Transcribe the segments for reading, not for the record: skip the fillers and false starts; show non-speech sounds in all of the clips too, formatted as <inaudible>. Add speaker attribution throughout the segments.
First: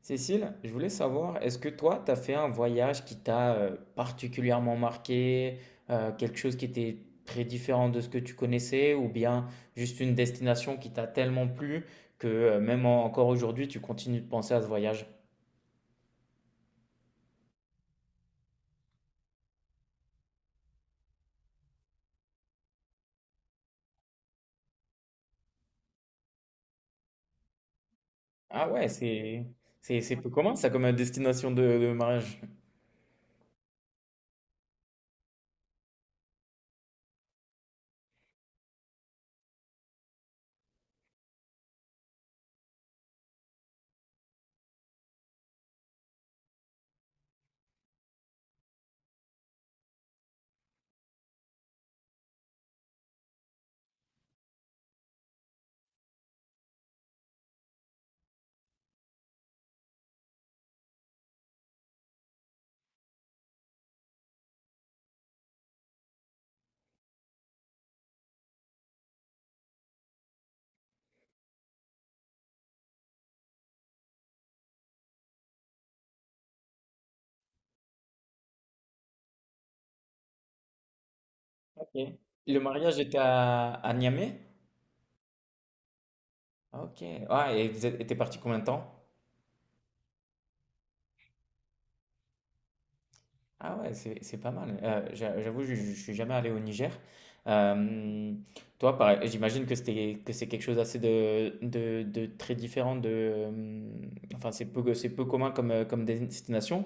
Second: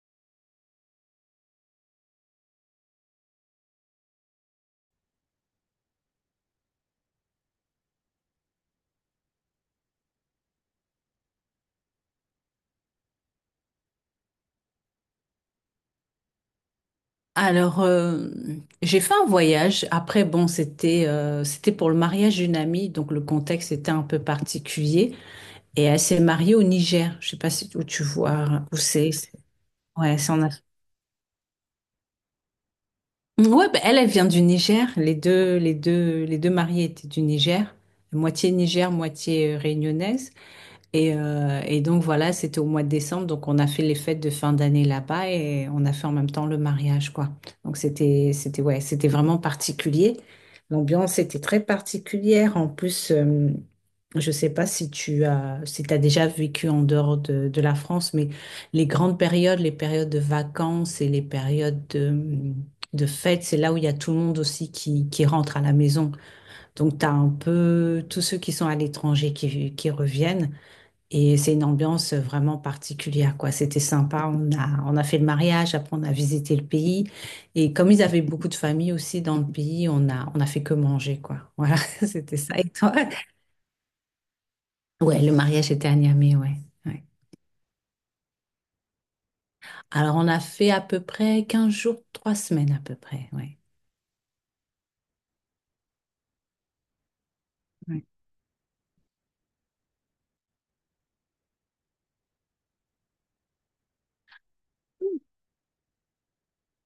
Speaker 1: Cécile, je voulais savoir, est-ce que toi, tu as fait un voyage qui t'a particulièrement marqué, quelque chose qui était très différent de ce que tu connaissais, ou bien juste une destination qui t'a tellement plu que même encore aujourd'hui, tu continues de penser à ce voyage?
Speaker 2: Alors, euh, j'ai fait un voyage. Après, bon, c'était pour le mariage d'une amie, donc le contexte était un peu particulier. Et elle s'est mariée au Niger. Je sais pas si où tu vois
Speaker 1: Ah
Speaker 2: où
Speaker 1: ouais,
Speaker 2: c'est.
Speaker 1: c'est c'est
Speaker 2: Ouais,
Speaker 1: peu
Speaker 2: c'est en
Speaker 1: commun
Speaker 2: Afrique.
Speaker 1: ça comme destination de mariage.
Speaker 2: Ouais, bah, elle vient du Niger. Les deux mariés étaient du Niger, moitié réunionnaise. Et donc voilà, c'était au mois de décembre, donc on a fait les fêtes de fin d'année là-bas et on a fait en même temps le mariage, quoi. Donc c'était vraiment particulier. L'ambiance était très particulière. En plus. Je sais pas si t'as déjà vécu en dehors de la France, mais les grandes périodes, les périodes de vacances et les périodes de fêtes, c'est là où il y a tout le monde aussi qui rentre à la maison. Donc tu as un peu tous ceux qui sont à l'étranger qui reviennent. Et c'est une ambiance vraiment particulière, quoi. C'était sympa. On a fait le mariage, après on a visité le pays. Et comme ils avaient beaucoup de familles aussi dans le pays, on a fait que manger, quoi. Voilà,
Speaker 1: Ok.
Speaker 2: <laughs> c'était
Speaker 1: Le
Speaker 2: ça. Et toi?
Speaker 1: mariage était à Niamey?
Speaker 2: Ouais, le mariage était à Niamey, ouais.
Speaker 1: Ah,
Speaker 2: Ouais.
Speaker 1: ok. Ah, et t'es parti combien de temps?
Speaker 2: Alors on a fait à peu près 15 jours, 3 semaines à peu près, ouais.
Speaker 1: Ah ouais, c'est pas mal. J'avoue, je suis jamais allé au Niger.
Speaker 2: Ouais.
Speaker 1: Euh, toi, pareil, j'imagine que c'est quelque chose assez de très différent de. Enfin, c'est peu commun comme comme destination.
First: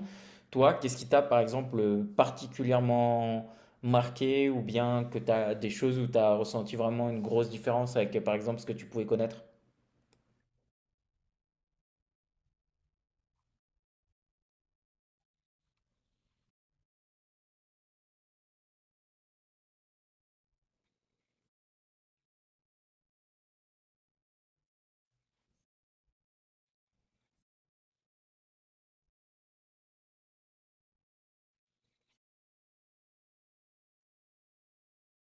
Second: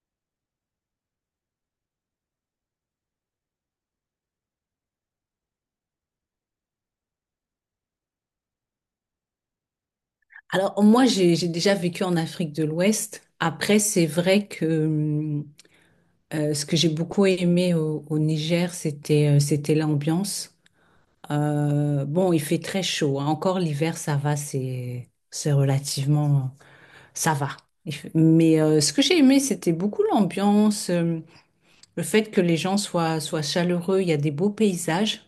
Speaker 1: Toi, qu'est-ce qui t'a par exemple particulièrement marqué ou bien que t'as des choses où t'as ressenti vraiment une grosse différence avec par exemple ce que tu pouvais connaître?
Speaker 2: Alors moi, j'ai déjà vécu en Afrique de l'Ouest. Après, c'est vrai que ce que j'ai beaucoup aimé au Niger, c'était l'ambiance. Bon, il fait très chaud, hein. Encore l'hiver, ça va, c'est relativement... Ça va. Il fait- Mais Ce que j'ai aimé, c'était beaucoup l'ambiance, le fait que les gens soient chaleureux. Il y a des beaux paysages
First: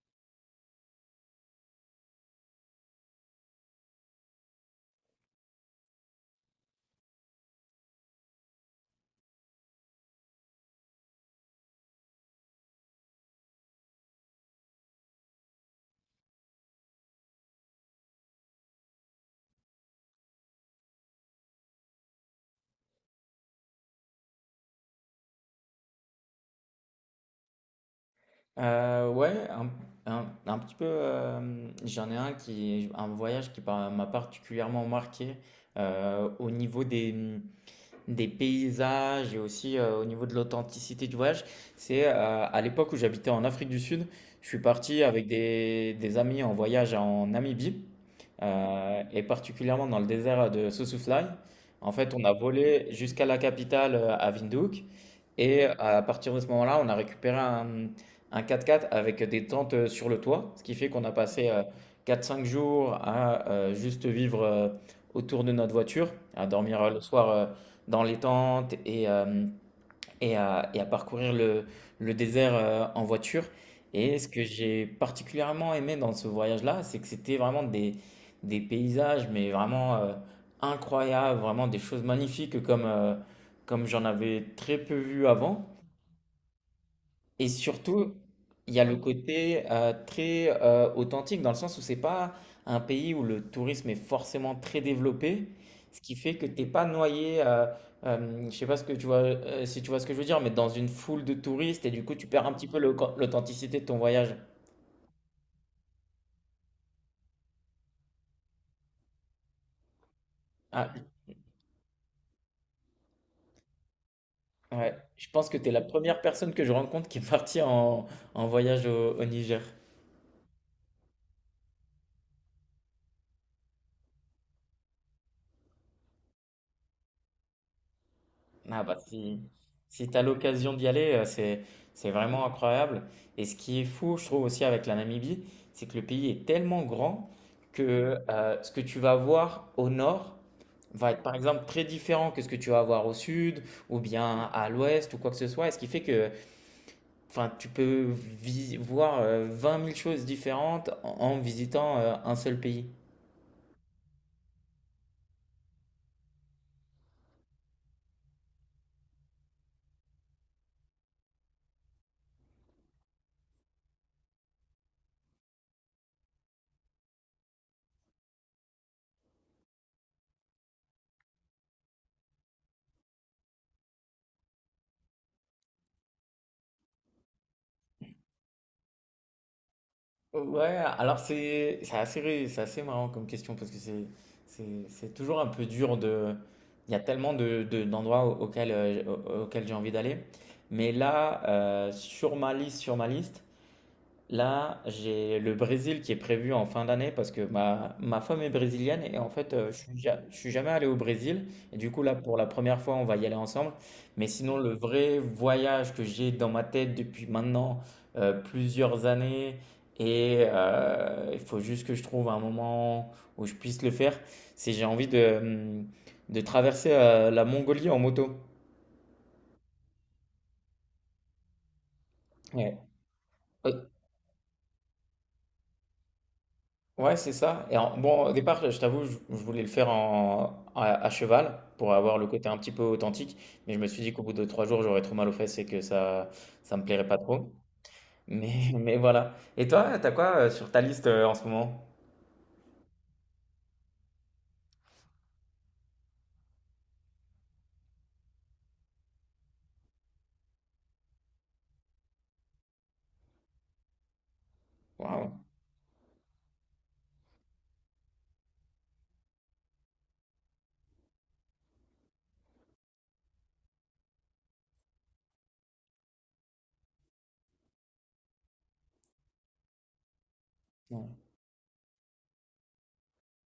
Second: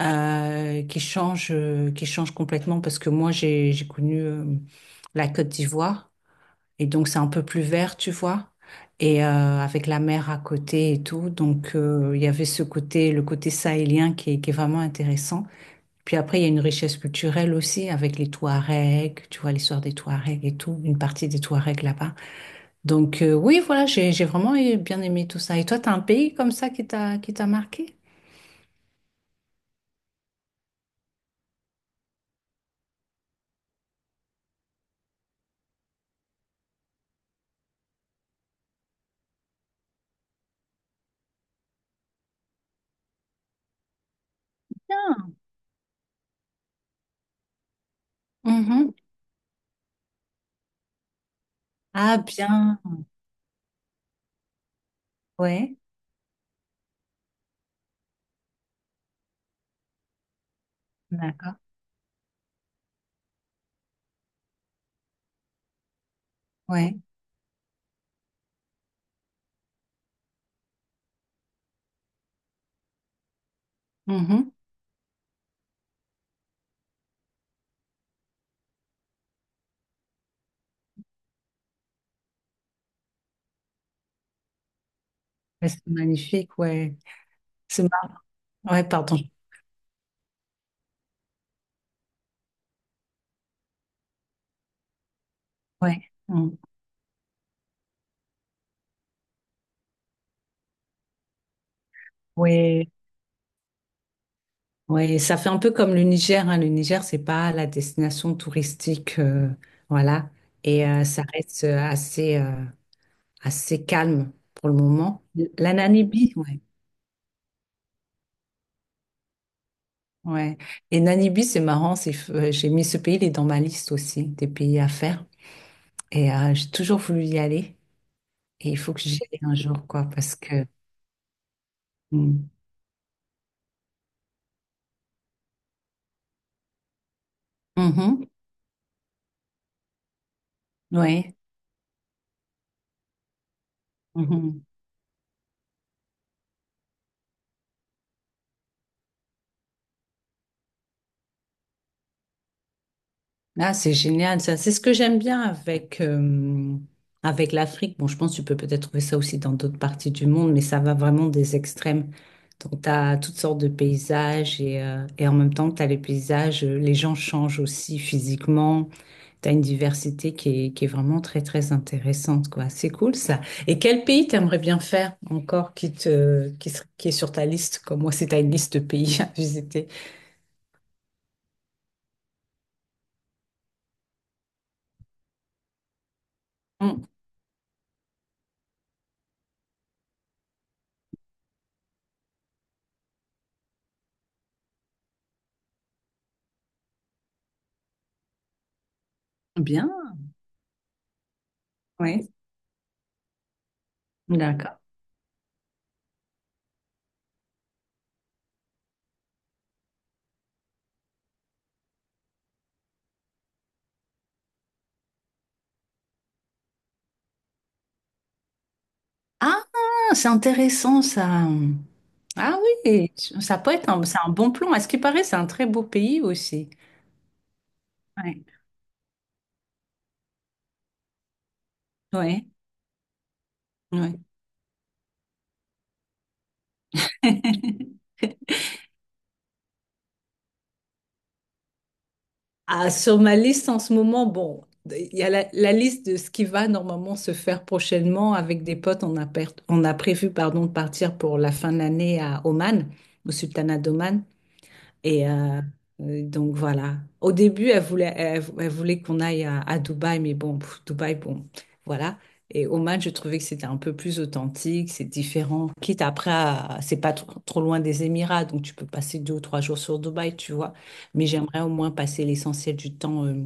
Speaker 2: qui changent complètement parce que moi, j'ai connu la Côte d'Ivoire et donc c'est un peu plus vert, tu vois, et avec la mer à côté et tout. Donc, il y avait ce côté, le côté sahélien qui est vraiment intéressant. Puis après, il y a une richesse culturelle aussi avec les Touaregs, tu vois l'histoire des Touaregs et tout, une partie des Touaregs là-bas. Donc oui, voilà, bien aimé tout ça. Et toi, t'as un pays comme ça qui t'a marqué?
Speaker 1: Ouais, un petit peu, j'en ai un qui un voyage qui par m'a particulièrement marqué, au niveau des, des paysages et aussi, au niveau de l'authenticité du voyage. C'est, à l'époque où j'habitais en Afrique du Sud, je suis parti avec
Speaker 2: Bien.
Speaker 1: des amis en voyage en Namibie, heu
Speaker 2: Mhm.
Speaker 1: et particulièrement dans le désert de Sossusvlei. En fait,
Speaker 2: Ah
Speaker 1: on a
Speaker 2: bien,
Speaker 1: volé jusqu'à la capitale, à Windhoek et
Speaker 2: ouais,
Speaker 1: à partir de ce moment-là, on a récupéré un 4x4 avec des tentes sur le toit, ce qui fait qu'on a passé
Speaker 2: d'accord,
Speaker 1: 4-5 jours à juste vivre autour de notre voiture, à dormir
Speaker 2: ouais.
Speaker 1: le soir dans les tentes et à parcourir le désert en voiture. Et ce que
Speaker 2: Mhm.
Speaker 1: j'ai particulièrement aimé dans ce voyage-là, c'est que c'était vraiment des paysages, mais vraiment incroyables, vraiment des choses magnifiques comme, comme j'en avais très peu vu avant.
Speaker 2: Ouais, c'est magnifique, ouais.
Speaker 1: Et
Speaker 2: C'est
Speaker 1: surtout,
Speaker 2: mar-
Speaker 1: il y a
Speaker 2: ouais,
Speaker 1: le
Speaker 2: pardon,
Speaker 1: côté très authentique dans le sens où c'est pas un pays où le tourisme est forcément très développé, ce
Speaker 2: ouais,
Speaker 1: qui fait que
Speaker 2: mm.
Speaker 1: t'es pas noyé. Je sais pas ce que tu vois, si tu vois ce que je veux dire, mais dans une foule de touristes et du coup tu perds un petit peu
Speaker 2: Ouais,
Speaker 1: l'authenticité de ton voyage.
Speaker 2: ouais. Ça fait un peu comme le Niger, hein. Le Niger, c'est pas la destination touristique, voilà, et
Speaker 1: Ah,
Speaker 2: ça reste assez calme pour le
Speaker 1: ouais.
Speaker 2: moment.
Speaker 1: Je pense que tu
Speaker 2: La
Speaker 1: es la première
Speaker 2: Namibie,
Speaker 1: personne
Speaker 2: ouais.
Speaker 1: que je rencontre qui est partie en voyage au Niger.
Speaker 2: Ouais. Et Namibie, c'est marrant, j'ai mis ce pays, il est dans ma liste aussi des pays à faire. Et j'ai toujours voulu y aller. Et il
Speaker 1: Ah
Speaker 2: faut
Speaker 1: bah
Speaker 2: que j'y aille
Speaker 1: si
Speaker 2: un jour, quoi,
Speaker 1: si tu as
Speaker 2: parce que.
Speaker 1: l'occasion d'y aller, c'est vraiment
Speaker 2: Mm.
Speaker 1: incroyable. Et ce qui est fou, je trouve aussi avec la Namibie, c'est que le pays est tellement grand que
Speaker 2: Mhm.
Speaker 1: ce que tu vas voir au nord va être par
Speaker 2: Ouais.
Speaker 1: exemple très différent que ce que tu vas voir au sud ou bien
Speaker 2: Mhm.
Speaker 1: à l'ouest ou quoi que ce soit. Et ce qui fait que enfin, tu peux voir 20 000 choses différentes en visitant un seul pays.
Speaker 2: Ah, c'est génial, ça. C'est ce que j'aime bien avec avec l'Afrique. Bon, je pense que tu peux peut-être trouver ça aussi dans d'autres parties du monde, mais ça va vraiment des extrêmes. Donc, tu as toutes sortes de paysages et en même temps que tu as les paysages, les gens changent aussi physiquement. Tu as une diversité qui est vraiment très intéressante, quoi. C'est cool, ça. Et quel pays t'aimerais bien faire encore qui te, qui est sur ta liste, comme moi, c'est ta liste de pays à visiter?
Speaker 1: Ouais, alors c'est assez, c'est assez marrant comme question parce que c'est c'est toujours un peu dur de... Il y a
Speaker 2: Hum,
Speaker 1: tellement de, d'endroits auxquels, auxquels j'ai envie d'aller. Mais là, sur ma liste, là, j'ai le Brésil qui est prévu en fin d'année parce que ma femme est brésilienne et en fait, je suis,
Speaker 2: Bien,
Speaker 1: je suis jamais allé au Brésil. Et du coup, là,
Speaker 2: oui.
Speaker 1: pour la première fois, on va y aller ensemble. Mais sinon, le
Speaker 2: D'accord.
Speaker 1: vrai voyage que j'ai dans ma tête depuis maintenant plusieurs années et il faut juste que je trouve un moment où je puisse le faire, c'est j'ai envie de traverser la Mongolie en moto.
Speaker 2: Ah, c'est intéressant ça. Ah oui, ça peut
Speaker 1: Ouais.
Speaker 2: être un, c'est un bon plan. À ce qui paraît, c'est un très beau pays aussi.
Speaker 1: Ouais, c'est ça. Et en- bon, au
Speaker 2: Ouais,
Speaker 1: départ, je t'avoue, je voulais le faire en, à cheval pour avoir le
Speaker 2: ouais,
Speaker 1: côté un petit peu authentique, mais je me suis dit
Speaker 2: ouais.
Speaker 1: qu'au bout de 3 jours, j'aurais trop mal aux fesses et que ça me plairait pas trop.
Speaker 2: <laughs>
Speaker 1: Mais, <laughs> mais voilà. Et toi, t'as quoi sur ta liste en ce moment?
Speaker 2: Ah, sur ma liste en ce moment, bon, il y a la liste de ce qui va normalement se faire prochainement avec des potes. On a prévu, pardon, de partir pour la fin de l'année à Oman, au Sultanat d'Oman. Et
Speaker 1: Waouh.
Speaker 2: euh, donc voilà. Au début, elle voulait qu'on aille à Dubaï, mais bon, pff, Dubaï, bon, voilà. Et Oman, je trouvais que c'était un peu plus authentique, c'est différent. Quitte après, c'est pas trop loin des Émirats, donc tu peux passer 2 ou 3 jours sur Dubaï, tu vois. Mais j'aimerais au moins passer l'essentiel du temps euh,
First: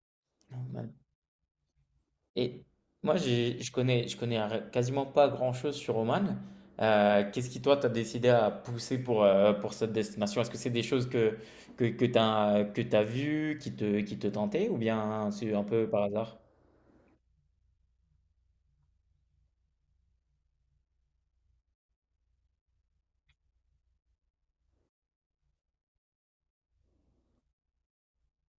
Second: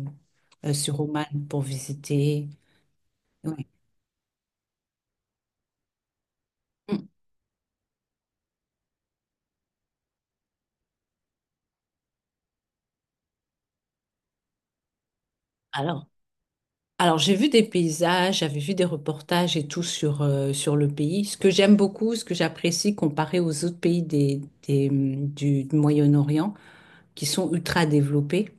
Speaker 2: euh,
Speaker 1: Ouais.
Speaker 2: sur Oman pour visiter.
Speaker 1: Et moi,
Speaker 2: Ouais.
Speaker 1: je connais quasiment pas grand-chose sur Oman.
Speaker 2: Mm.
Speaker 1: Qu'est-ce qui, toi, t'as décidé à pousser pour cette destination? Est-ce que c'est des choses que, que t'as vues, qui te tentaient, ou bien c'est un peu par
Speaker 2: Alors,
Speaker 1: hasard?
Speaker 2: Alors, j'ai vu des paysages, j'avais vu des reportages et tout sur, sur le pays. Ce que j'aime beaucoup, ce que j'apprécie comparé aux autres pays du Moyen-Orient qui sont ultra développés,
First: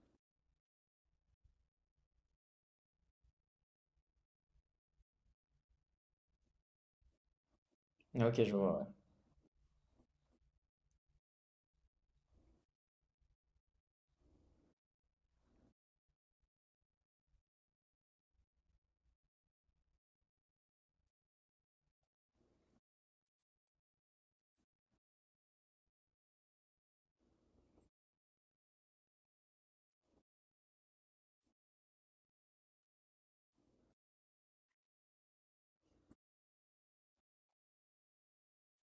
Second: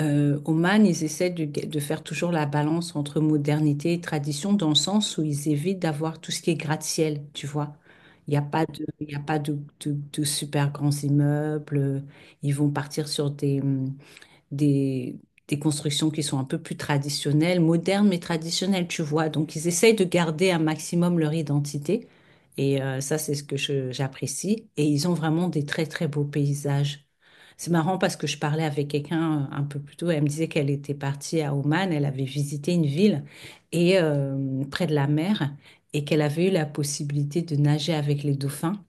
Speaker 2: Oman, ils essaient de faire toujours la balance entre modernité et tradition dans le sens où ils évitent d'avoir tout ce qui est gratte-ciel, tu vois.
Speaker 1: Ok, je vois.
Speaker 2: Il y a pas de super grands immeubles, ils vont partir sur des, des constructions qui sont un peu plus traditionnelles, modernes mais traditionnelles, tu vois. Donc, ils essayent de garder un maximum leur identité. Et ça, c'est ce que j'apprécie. Et ils ont vraiment des très beaux paysages. C'est marrant parce que je parlais avec quelqu'un un peu plus tôt. Elle me disait qu'elle était partie à Oman. Elle avait visité une ville et près de la mer et qu'elle avait eu la possibilité de nager avec les dauphins.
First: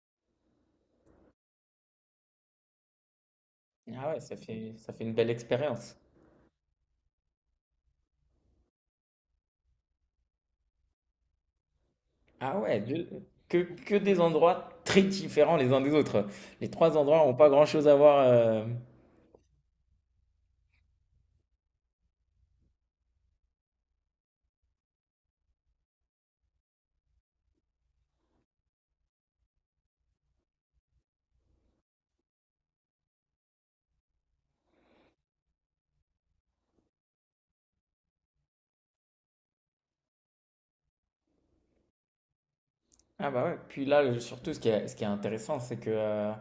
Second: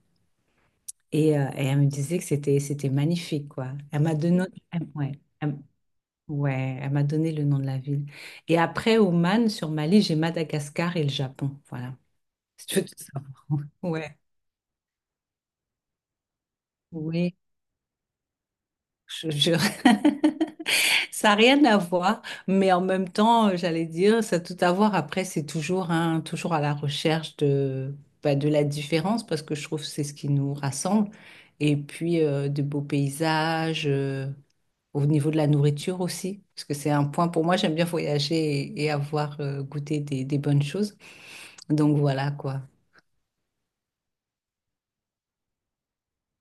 Speaker 2: Et elle me disait que c'était magnifique, quoi.
Speaker 1: Ouais.
Speaker 2: Elle
Speaker 1: Ah
Speaker 2: m'a
Speaker 1: ouais,
Speaker 2: donné,
Speaker 1: ça fait
Speaker 2: ouais.
Speaker 1: une belle expérience.
Speaker 2: Ouais, elle m'a donné le nom de la ville. Et après, Oman, sur Mali, j'ai Madagascar et le Japon. Voilà,
Speaker 1: Ah
Speaker 2: si tu
Speaker 1: ouais,
Speaker 2: veux tout savoir.
Speaker 1: que,
Speaker 2: <laughs>
Speaker 1: que
Speaker 2: Ouais,
Speaker 1: des endroits très différents les uns des autres. Les trois endroits n'ont
Speaker 2: oui,
Speaker 1: pas grand-chose à voir.
Speaker 2: je jure. <laughs> Ça n'a rien à voir, mais en même temps, j'allais dire, ça a tout à voir. Après, c'est toujours, hein, toujours à la recherche de, bah, de la différence, parce que je trouve que c'est ce qui nous rassemble. Et puis, de beaux paysages, au niveau de la nourriture aussi, parce que c'est un point pour moi, j'aime bien voyager et avoir goûté des bonnes choses. Donc voilà quoi.
Speaker 1: Ah bah ouais, puis là, surtout, ce qui est intéressant,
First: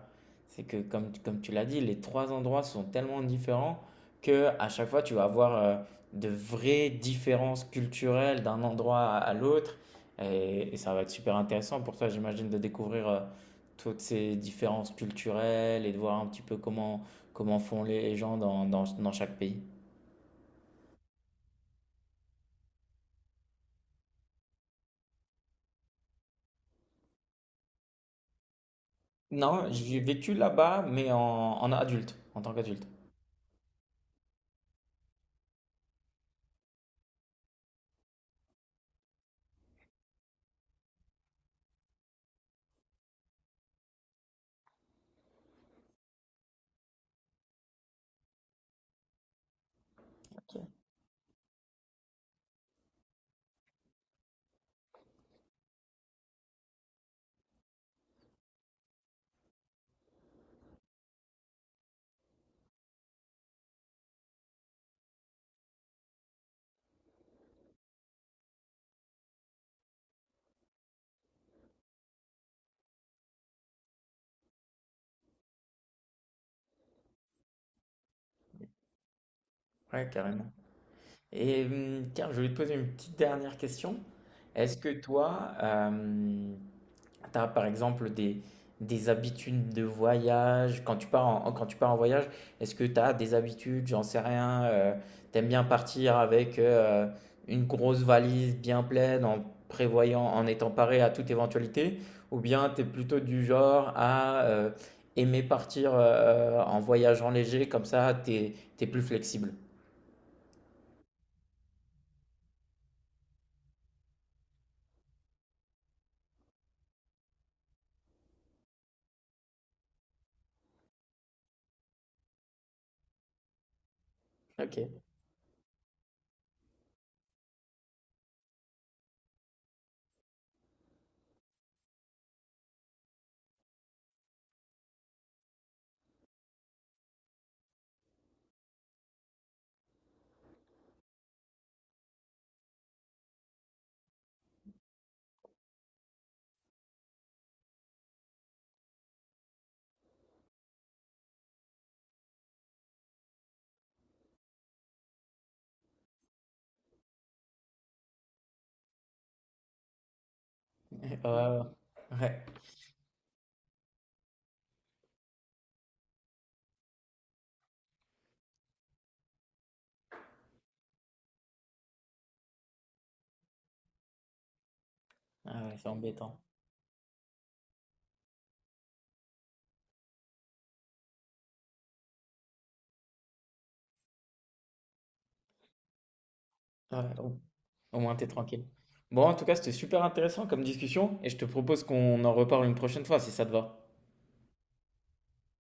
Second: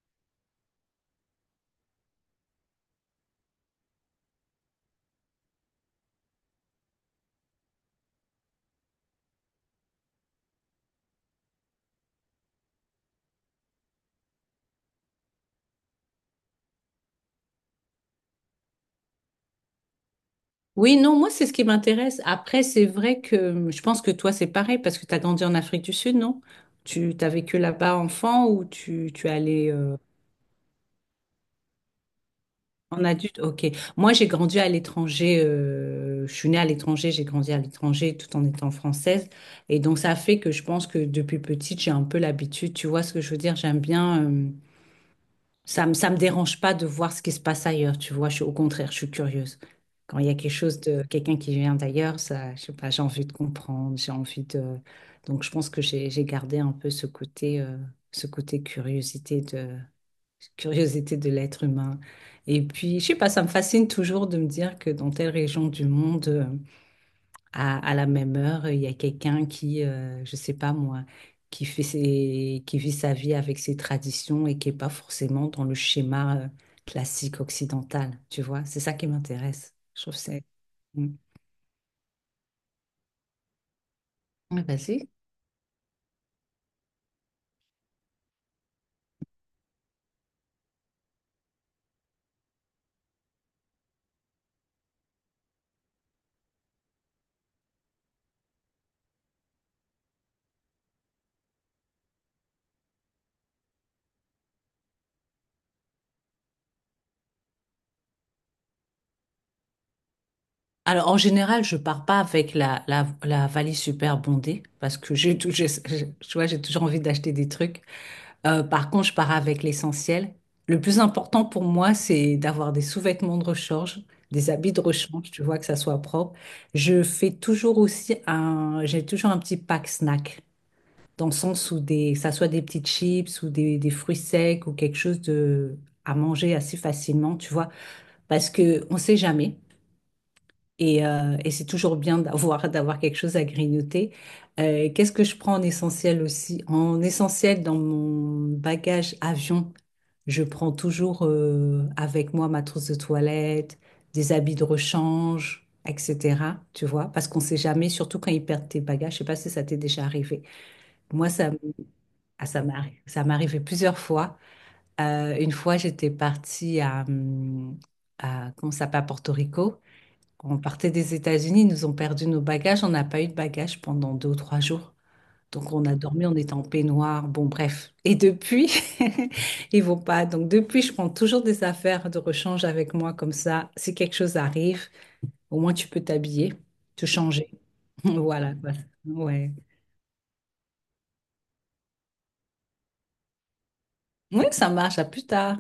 Speaker 1: c'est que comme, comme tu l'as dit, les trois endroits sont tellement différents que à chaque fois, tu vas avoir de vraies différences culturelles d'un endroit à l'autre. Et ça va être super intéressant pour toi, j'imagine, de découvrir toutes ces différences culturelles et de voir un petit peu comment, comment font les gens dans, dans, dans chaque pays.
Speaker 2: Oui, non, moi c'est ce qui m'intéresse. Après, c'est vrai que je pense que toi c'est pareil parce que tu as grandi en Afrique du Sud, non? Tu t'as vécu là-bas enfant ou tu es
Speaker 1: Non,
Speaker 2: allé
Speaker 1: j'ai vécu là-bas, mais en, en adulte, en tant qu'adulte.
Speaker 2: en adulte? Ok. Moi j'ai grandi à l'étranger, je suis née à l'étranger, j'ai grandi à l'étranger tout en étant française. Et donc ça fait que je pense que depuis petite j'ai un peu l'habitude, tu vois ce que je veux dire? J'aime bien, ça me dérange pas de voir ce qui se passe ailleurs, tu vois. Je suis, au contraire, je suis curieuse. Quand il y a quelque chose de quelqu'un qui vient d'ailleurs, ça, je sais pas, j'ai envie de comprendre, j'ai envie de. Donc, je pense que j'ai gardé un peu ce côté curiosité de l'être humain. Et puis, je sais pas, ça me fascine toujours de me dire que dans telle région du monde, à la même heure, il y a quelqu'un qui, je sais pas moi, qui vit sa vie avec ses traditions et qui est pas forcément dans le schéma classique occidental, tu vois? C'est ça qui m'intéresse. Je
Speaker 1: Ouais,
Speaker 2: trouve que c'est...
Speaker 1: carrément.
Speaker 2: Mm.
Speaker 1: Et tiens, je voulais te poser une petite dernière question.
Speaker 2: Ouais,
Speaker 1: Est-ce que
Speaker 2: vas-y.
Speaker 1: toi, tu as par exemple des habitudes de voyage? Quand tu pars en, quand tu pars en voyage, est-ce que tu as des habitudes, j'en sais rien, t'aimes bien partir avec une grosse valise bien pleine en prévoyant, en étant paré à toute éventualité? Ou bien tu es plutôt du genre à aimer partir en voyageant léger, comme ça, tu es plus flexible?
Speaker 2: Alors, en général, je pars pas avec la valise super bondée parce que j'ai tout, j'ai- tu vois, j'ai toujours envie d'acheter des trucs. Par contre, je pars avec l'essentiel. Le plus important pour moi, c'est d'avoir des sous-vêtements de rechange, des habits de
Speaker 1: Ok.
Speaker 2: rechange, tu vois, que ça soit propre. Je fais toujours aussi j'ai toujours un petit pack snack, dans le sens où que ça soit des petites chips ou des fruits secs ou quelque chose de, à manger assez facilement, tu vois, parce que on sait jamais. Et c'est toujours bien d'avoir <laughs> d'avoir quelque chose à grignoter. Qu'est-ce que je prends en essentiel aussi? En essentiel, dans mon bagage avion, je prends toujours avec moi ma trousse de toilette, des habits de rechange, etc. Tu vois, parce qu'on sait jamais, surtout quand ils perdent tes bagages. Je sais pas si ça t'est déjà arrivé.
Speaker 1: Ouais,
Speaker 2: Moi, ça, m-
Speaker 1: ouais, ouais. Ouais.
Speaker 2: ah, ça m'est arri- Ça m'est arrivé plusieurs fois. Une fois, j'étais partie à comment ça s'appelle, à Porto Rico. Quand on partait des États-Unis, ils nous ont perdu nos bagages. On n'a pas eu de bagages pendant 2 ou 3 jours.
Speaker 1: Ah
Speaker 2: Donc
Speaker 1: ouais,
Speaker 2: on
Speaker 1: c'est
Speaker 2: a dormi, on
Speaker 1: embêtant.
Speaker 2: était en peignoir. Bon, bref. Et depuis, <laughs> ils vont pas. Donc depuis, je prends toujours des affaires de rechange avec moi comme ça. Si quelque chose arrive, au moins tu peux t'habiller,
Speaker 1: Ah
Speaker 2: te
Speaker 1: ouais, au,
Speaker 2: changer.
Speaker 1: au
Speaker 2: <laughs>
Speaker 1: moins, t'es
Speaker 2: Voilà,
Speaker 1: tranquille.
Speaker 2: quoi.
Speaker 1: Bon, en tout
Speaker 2: Ouais.
Speaker 1: cas, c'était super intéressant comme discussion et je te propose qu'on en reparle une prochaine fois si ça te va.
Speaker 2: Oui, ça marche. À plus tard.